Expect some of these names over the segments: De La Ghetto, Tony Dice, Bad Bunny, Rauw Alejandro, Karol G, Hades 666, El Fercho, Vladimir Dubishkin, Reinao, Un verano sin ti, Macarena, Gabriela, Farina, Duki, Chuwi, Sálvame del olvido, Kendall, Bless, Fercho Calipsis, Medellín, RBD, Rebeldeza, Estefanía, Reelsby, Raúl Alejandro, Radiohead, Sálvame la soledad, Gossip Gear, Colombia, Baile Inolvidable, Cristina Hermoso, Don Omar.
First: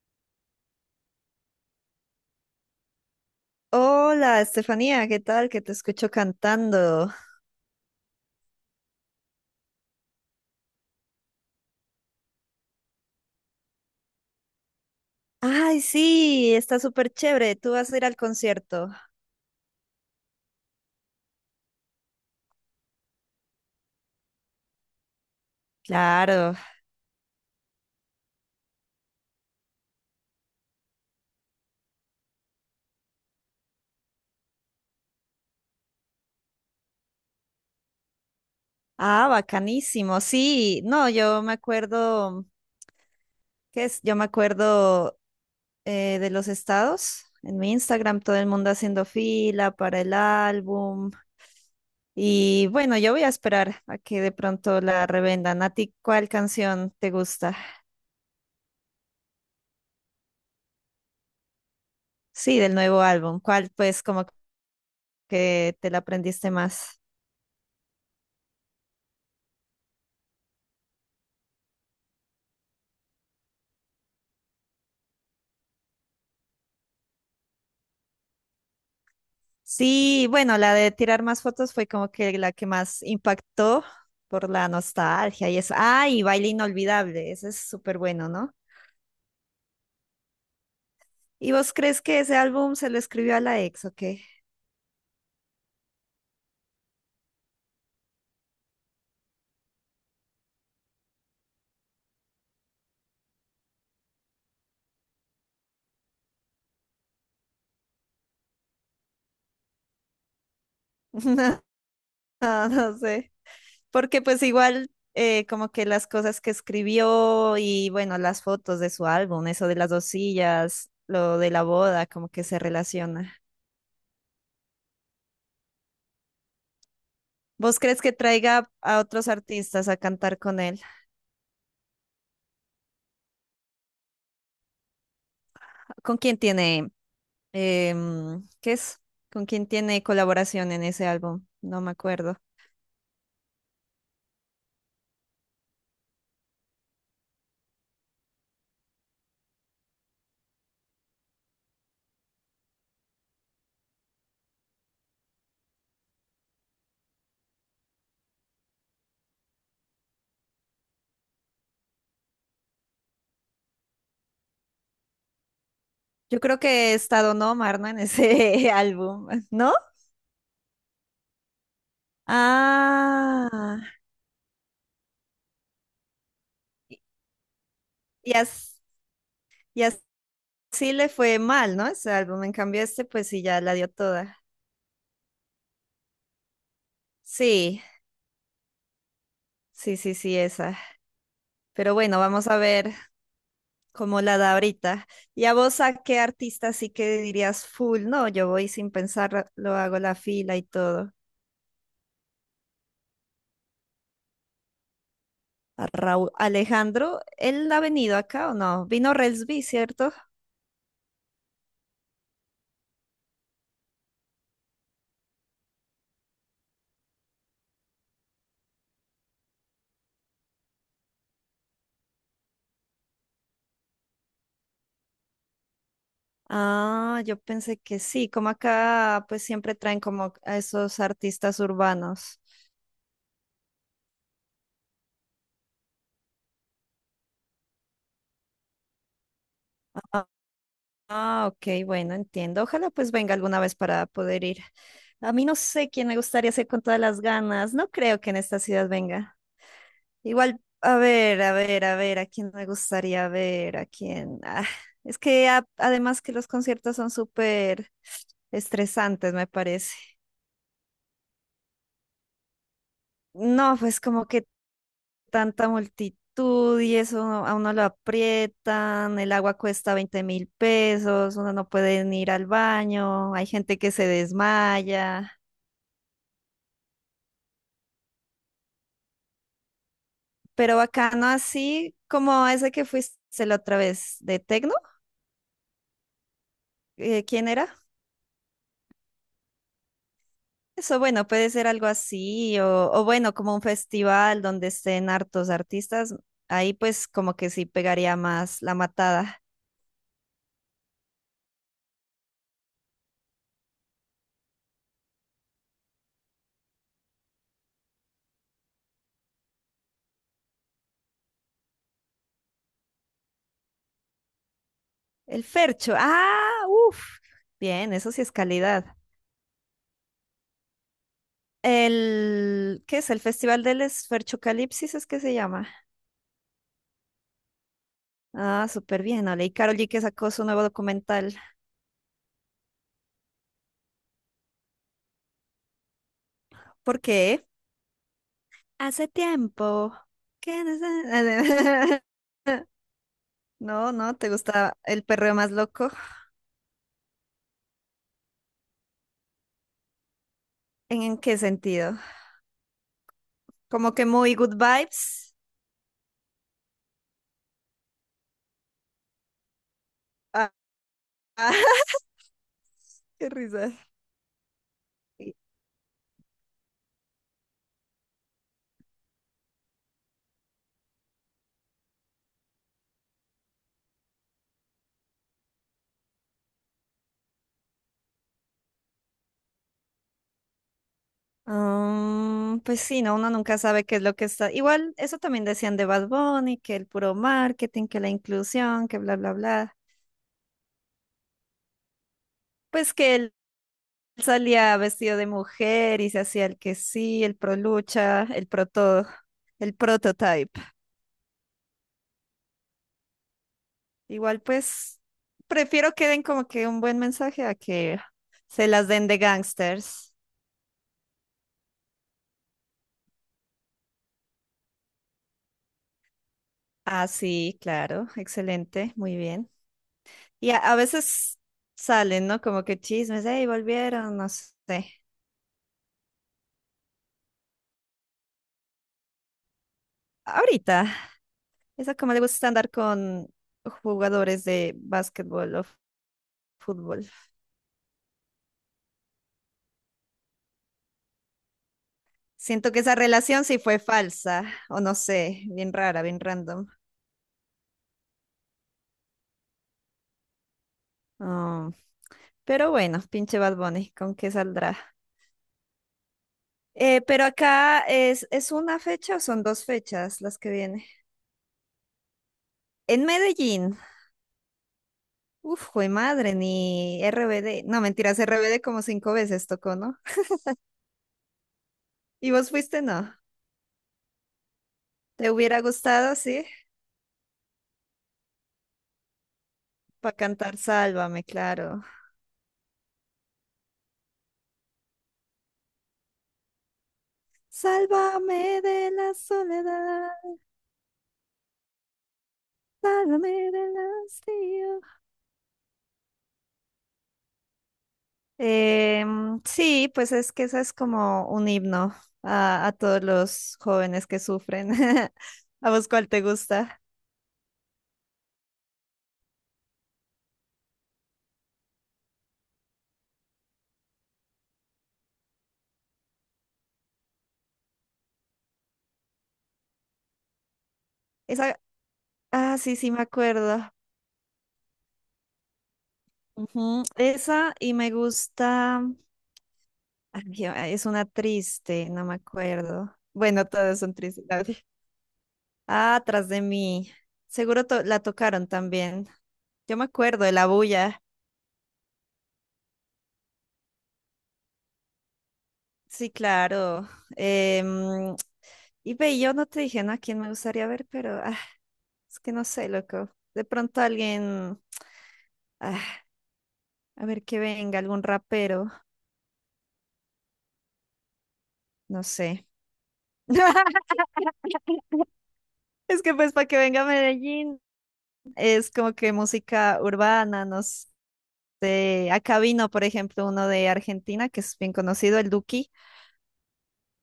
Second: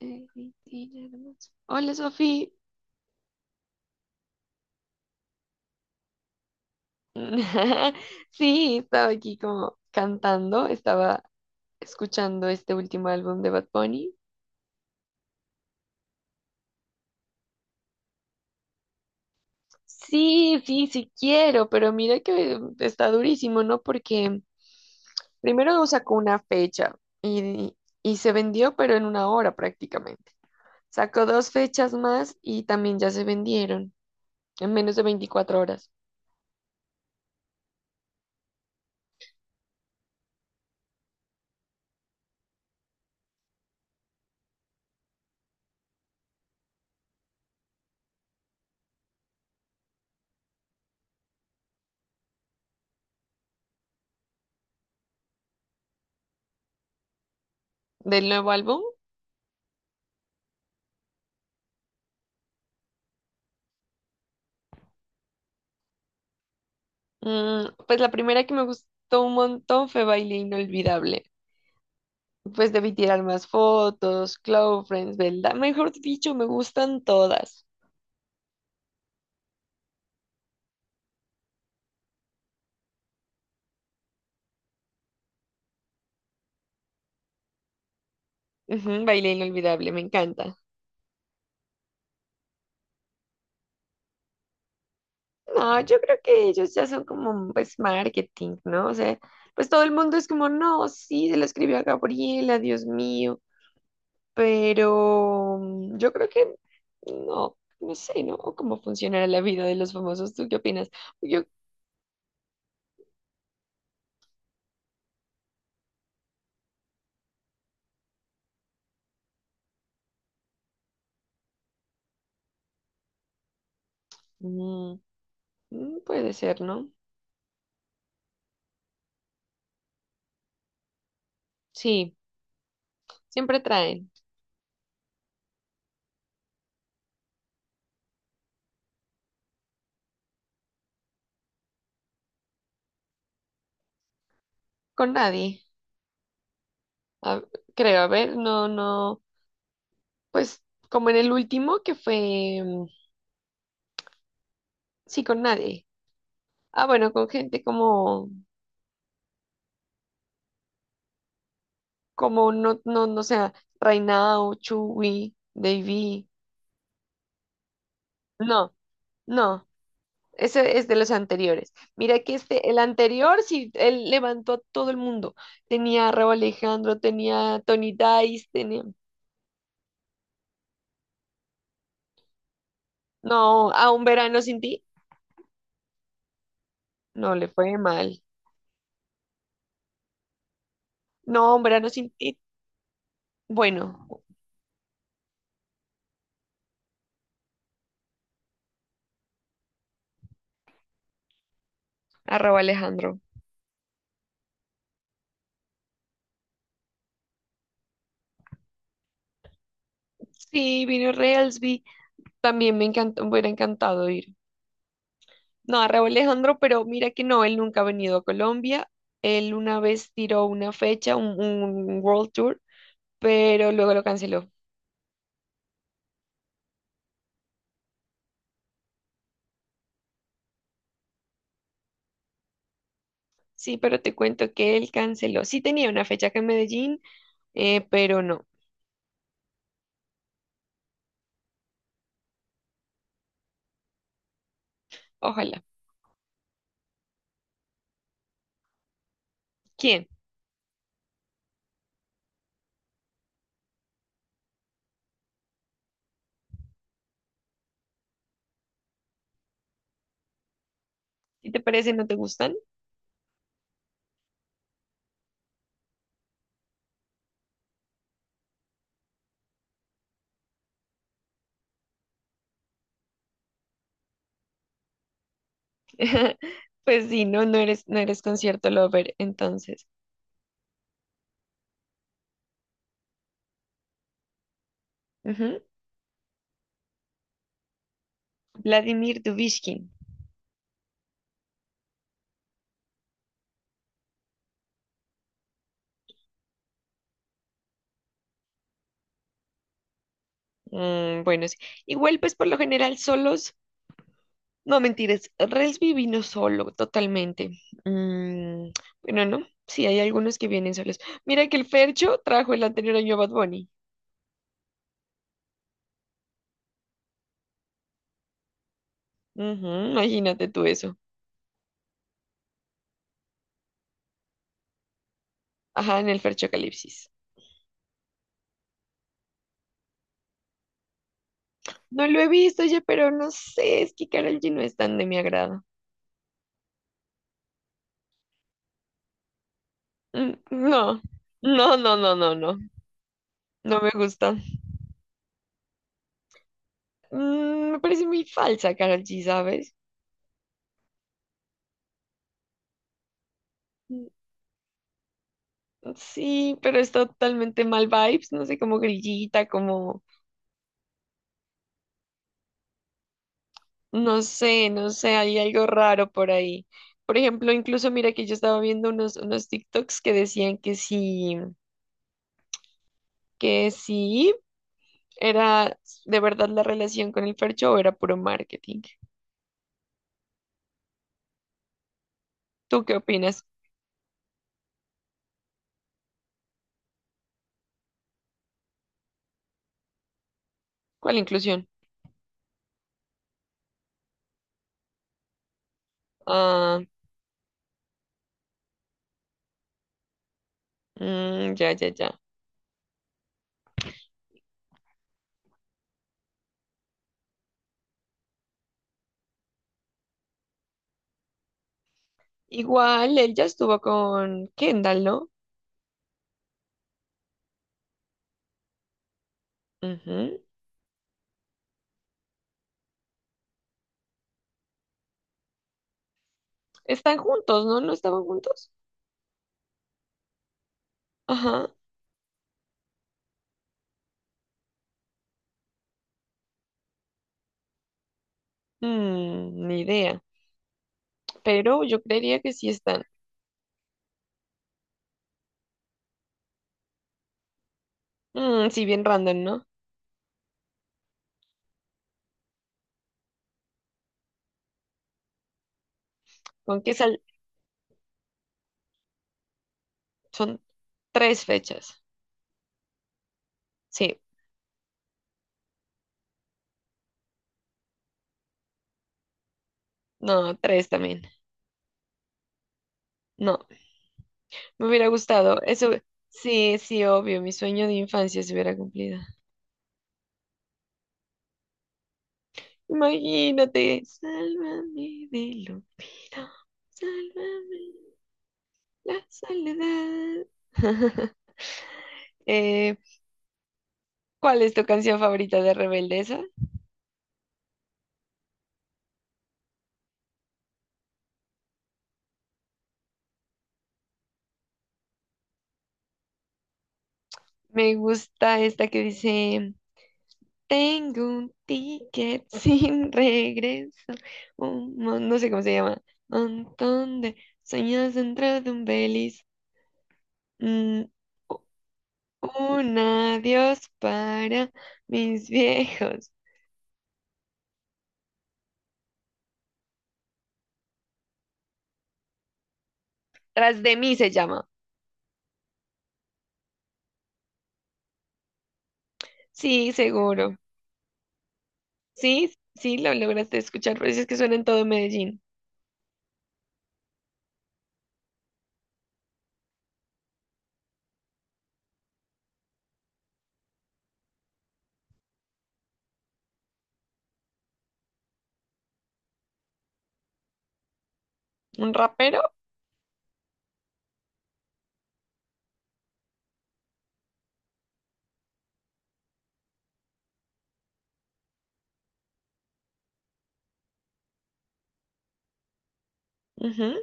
Cristina Hermoso. Hola, Sofi. Hola, Estefanía, ¿qué tal? Que te escucho cantando. Sí, estaba aquí como cantando, estaba escuchando este último álbum de Bad Bunny. Ay, sí, está súper chévere. ¿Tú vas a ir al concierto? Sí, sí, sí quiero, pero mira que está durísimo, ¿no? Porque primero no sacó una Claro. fecha y, y se vendió, pero en una hora prácticamente. Sacó dos fechas más y también ya se vendieron en menos de 24 horas. Ah, bacanísimo. Sí, no, yo me acuerdo, ¿qué es? Yo me acuerdo de los estados. En mi Instagram todo el mundo haciendo fila para el álbum. Y bueno, yo voy a esperar a que de pronto la revendan. ¿A ti cuál canción te gusta? Del nuevo álbum. Sí, del nuevo álbum. ¿Cuál pues como que te la aprendiste más? Pues la primera que me gustó un montón fue Baile Inolvidable. Pues debí tirar más fotos, Close Friends, ¿verdad? Mejor dicho, me gustan todas. Sí, bueno, la de tirar más fotos fue como que la que más impactó por la nostalgia y eso. Ah, y Baile Inolvidable, ese es súper bueno, ¿no? Ujú, Baile Inolvidable, me encanta. ¿Y vos crees que ese álbum se lo escribió a la ex o qué? No, yo creo que ellos ya son como, pues, marketing, ¿no? O sea, pues todo el mundo es como, no, sí, se la escribió a Gabriela, Dios mío. Pero yo creo que no, no sé, ¿no? O cómo funcionará la vida de los famosos. ¿Tú qué opinas? Yo, No, no sé. Porque pues igual como que las cosas que escribió y bueno, las fotos de su álbum, eso de las dos sillas, lo de la boda, como que se relaciona. mm, puede ser, ¿no? ¿Vos crees que traiga a otros artistas a cantar con él? Sí, siempre traen. ¿Con quién tiene? ¿Qué es? ¿Con quién tiene colaboración en ese álbum? No me acuerdo. Con nadie. a- Creo, a ver, no, no. Pues como en el último que fue. Mm, sí, con nadie. Ah, bueno, con gente como. Como no, no, no sé, Reinao, Chuwi, Davy. Yo creo que está Don Omar, ¿no? En ese No, álbum, no. ¿no? Ese es de los anteriores. Mira que este, el anterior, sí, Ah, él levantó a todo el mundo. Tenía a Rauw Alejandro, tenía a Tony y Dice, tenía. as- y así le fue mal, ¿no? Ese álbum. En cambio, este, pues sí, ya No, la dio a un toda. verano sin ti. No le fue Sí, mal. sí, sí, sí, esa. No, un verano Pero sin bueno, ti. vamos a ver Bueno, cómo la da ahorita. ¿Y a vos a qué artista sí que dirías full? No, yo voy sin pensar, lo hago la fila y todo. arroba Alejandro. A Raúl Alejandro, ¿él ha venido acá o no? Vino Relsby, ¿cierto? Sí, vino Reelsby. También me encantó, me hubiera encantado ir. No, arroba Alejandro, pero mira que no, él nunca ha venido a Colombia. Él una vez tiró una fecha, un World Tour, pero luego lo canceló. Ah, yo pensé que sí, como acá pues siempre traen como a esos artistas urbanos. Sí, pero te cuento que él canceló. Sí tenía una fecha acá en Medellín, pero no. Ah, ah, ok, bueno, entiendo. Ojalá pues venga alguna vez para poder ir. A mí no Ojalá. sé quién me gustaría ser con todas las ganas. No creo que en esta ciudad venga. ¿Quién? Igual, a ver, a ver, a ver, a quién me gustaría ver, a quién. Ah, es que además que los conciertos son súper estresantes, me parece. Si te parece, no te gustan. No, pues como que tanta multitud y eso a uno lo aprietan, el agua cuesta 20.000 pesos, uno no puede ni ir al baño, hay gente que se desmaya, Pues sí, no, no eres concierto lover, entonces. pero bacano así como ese que fuiste la otra vez de Tecno, Ujú. ¿Quién era? Vladimir Dubishkin. Eso bueno, puede ser algo así o bueno, como un festival donde estén hartos artistas, ahí pues como que sí pegaría más la matada. Mm, bueno, sí. Igual, pues por lo general solos, no mentiras, Relsby vino solo, totalmente. Mm, bueno, no, sí, hay algunos que vienen solos. Mira que el Fercho trajo el anterior año a Bad Bunny. El Fercho, ah, uff, bien, eso sí es calidad. Ujú, imagínate tú eso. ¿Qué es? El Festival del Esferchocalipsis es que se llama. Ajá, en el Fercho Calipsis. Ah, súper bien, Ale. Y Karol G que sacó su nuevo documental. No lo he visto, oye, pero no sé, es que Karol G no es tan de mi agrado. ¿Por qué? Hace tiempo. ¿Qué? No No, sé. no, no, no, no, no, no me No, no, ¿te gusta. gusta el perreo más loco? Me parece muy falsa Karol G, ¿sabes? ¿En qué sentido? Como que muy good vibes. Sí, pero es totalmente mal vibes, no sé, como grillita, como, Ah, ah, qué risa. no sé, no sé, Y- hay algo raro por ahí. Por ejemplo, incluso mira que yo estaba viendo unos TikToks que decían que sí era de verdad la relación con el Fercho o era puro marketing. pues ¿Tú qué sí, no, uno opinas? nunca sabe qué es lo que está. Igual, eso también decían de Bad Bunny, que el puro marketing, que la inclusión, que bla, bla, bla. ¿Cuál inclusión? Pues que él salía vestido de mujer y se hacía el que Ah, sí, el pro lucha, el pro todo, el prototype. mm, ya, ya, ya. Igual, pues prefiero que den como que un buen mensaje a que se las den de gangsters. Igual, él ya estuvo con Kendall, ¿no? Ah, sí, claro, excelente, muy bien. Ujú. Y a veces salen, ¿no? Como que chismes, hey, volvieron, no sé. Están juntos, ¿no? ¿No estaban juntos? Ahorita, Ajá. esa como le gusta andar con jugadores de básquetbol o fútbol. Ni idea. Pero yo creería que sí Siento que esa están. relación sí fue falsa, o no sé, bien rara, bien random. Mm, sí, bien random, ¿no? Oh, pero bueno, pinche Bad Bunny, ¿con qué saldrá? ¿Con qué Eh, sal? pero acá ¿es una fecha o son dos fechas las que Son viene? tres fechas. En Medellín, Sí, uf, jue madre, ni RBD, no mentiras, RBD como cinco veces tocó, ¿no? no, tres también. ¿Y vos fuiste, no? No, me hubiera ¿Te gustado. hubiera Eso, gustado, sí? sí, sí, obvio. Mi sueño de infancia se hubiera cumplido. Para cantar Sálvame, claro. Imagínate. Sálvame del olvido. Sálvame Sálvame de la la soledad, soledad. Eh, sálvame del ¿Cuál es hastío. tu canción favorita de Rebeldeza? Sí, pues es que esa es como un himno a todos los jóvenes que sufren. ¿A vos cuál te gusta? Me gusta esta que dice. Tengo un ticket sin regreso. No sé cómo se llama. Montón de sueños dentro de un belis. Mm, u- Esa, ah, sí, sí, un me acuerdo. adiós para mis viejos. Ujú, esa y me gusta, ay, es una triste, no me acuerdo. Bueno, todas Tras son de mí tristes. se llama. Ah, atrás de mí. Seguro la tocaron también. Yo me Sí, acuerdo de la seguro. bulla. Sí, sí, lo lograste escuchar, pero es que suena en todo Medellín. Sí, claro. Em, y ve, yo no te dije, ¿no? A quién me gustaría ver, pero ah, es que no sé, loco. De pronto alguien, ah, a ver que venga, algún rapero, ¿Un no rapero? sé. Es que pues para que venga a Medellín es como que música urbana, no sé. Acá vino, por ejemplo, uno de Argentina que es bien conocido, el Duki, Ujú.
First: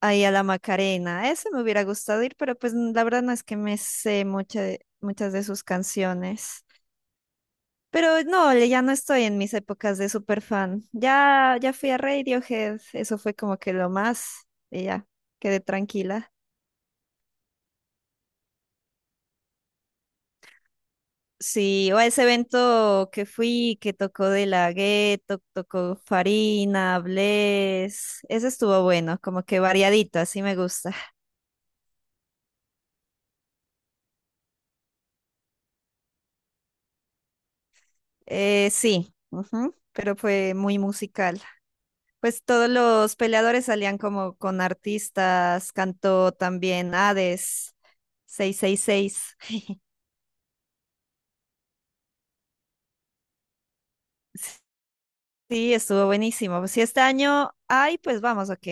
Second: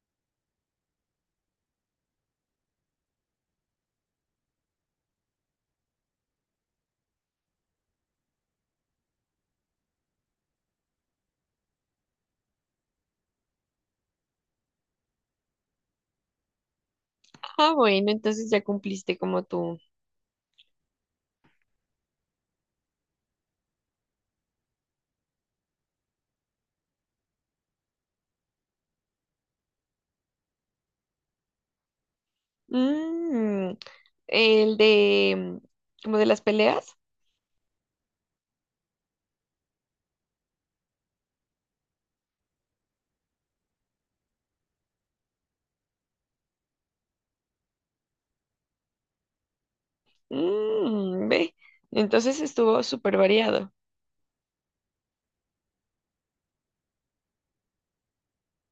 ahí a la Macarena. Ese me hubiera gustado ir, pero pues la verdad no es que me sé mucha muchas de sus canciones. Pero no, ya no estoy en mis épocas de super fan. Ya, ya fui a Radiohead, eso fue como que lo más, y ya, quedé tranquila. Ah, bueno, entonces ya cumpliste como tú. Sí, o a ese evento que fui, que tocó De La Ghetto, tocó Farina, Bless, ese estuvo bueno, como que variadito, así me gusta. Mm, el de, mm, como de las peleas. Sí, ujú, pero fue muy musical. Pues todos los peleadores salían como con artistas, cantó también Hades 666. Mm, ve. Entonces estuvo súper variado. Sí, estuvo buenísimo. Si este año hay, pues vamos, ok.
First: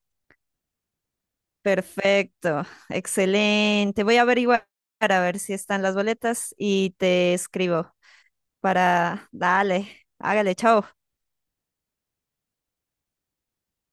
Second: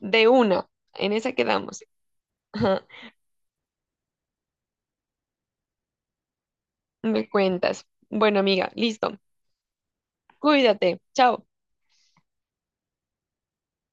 De una, en esa quedamos. Perfecto, Ajá, excelente. Voy a averiguar para ver si están las boletas y me te cuentas. escribo Bueno, amiga, listo. para. Dale, hágale, chao. Cuídate. Chao.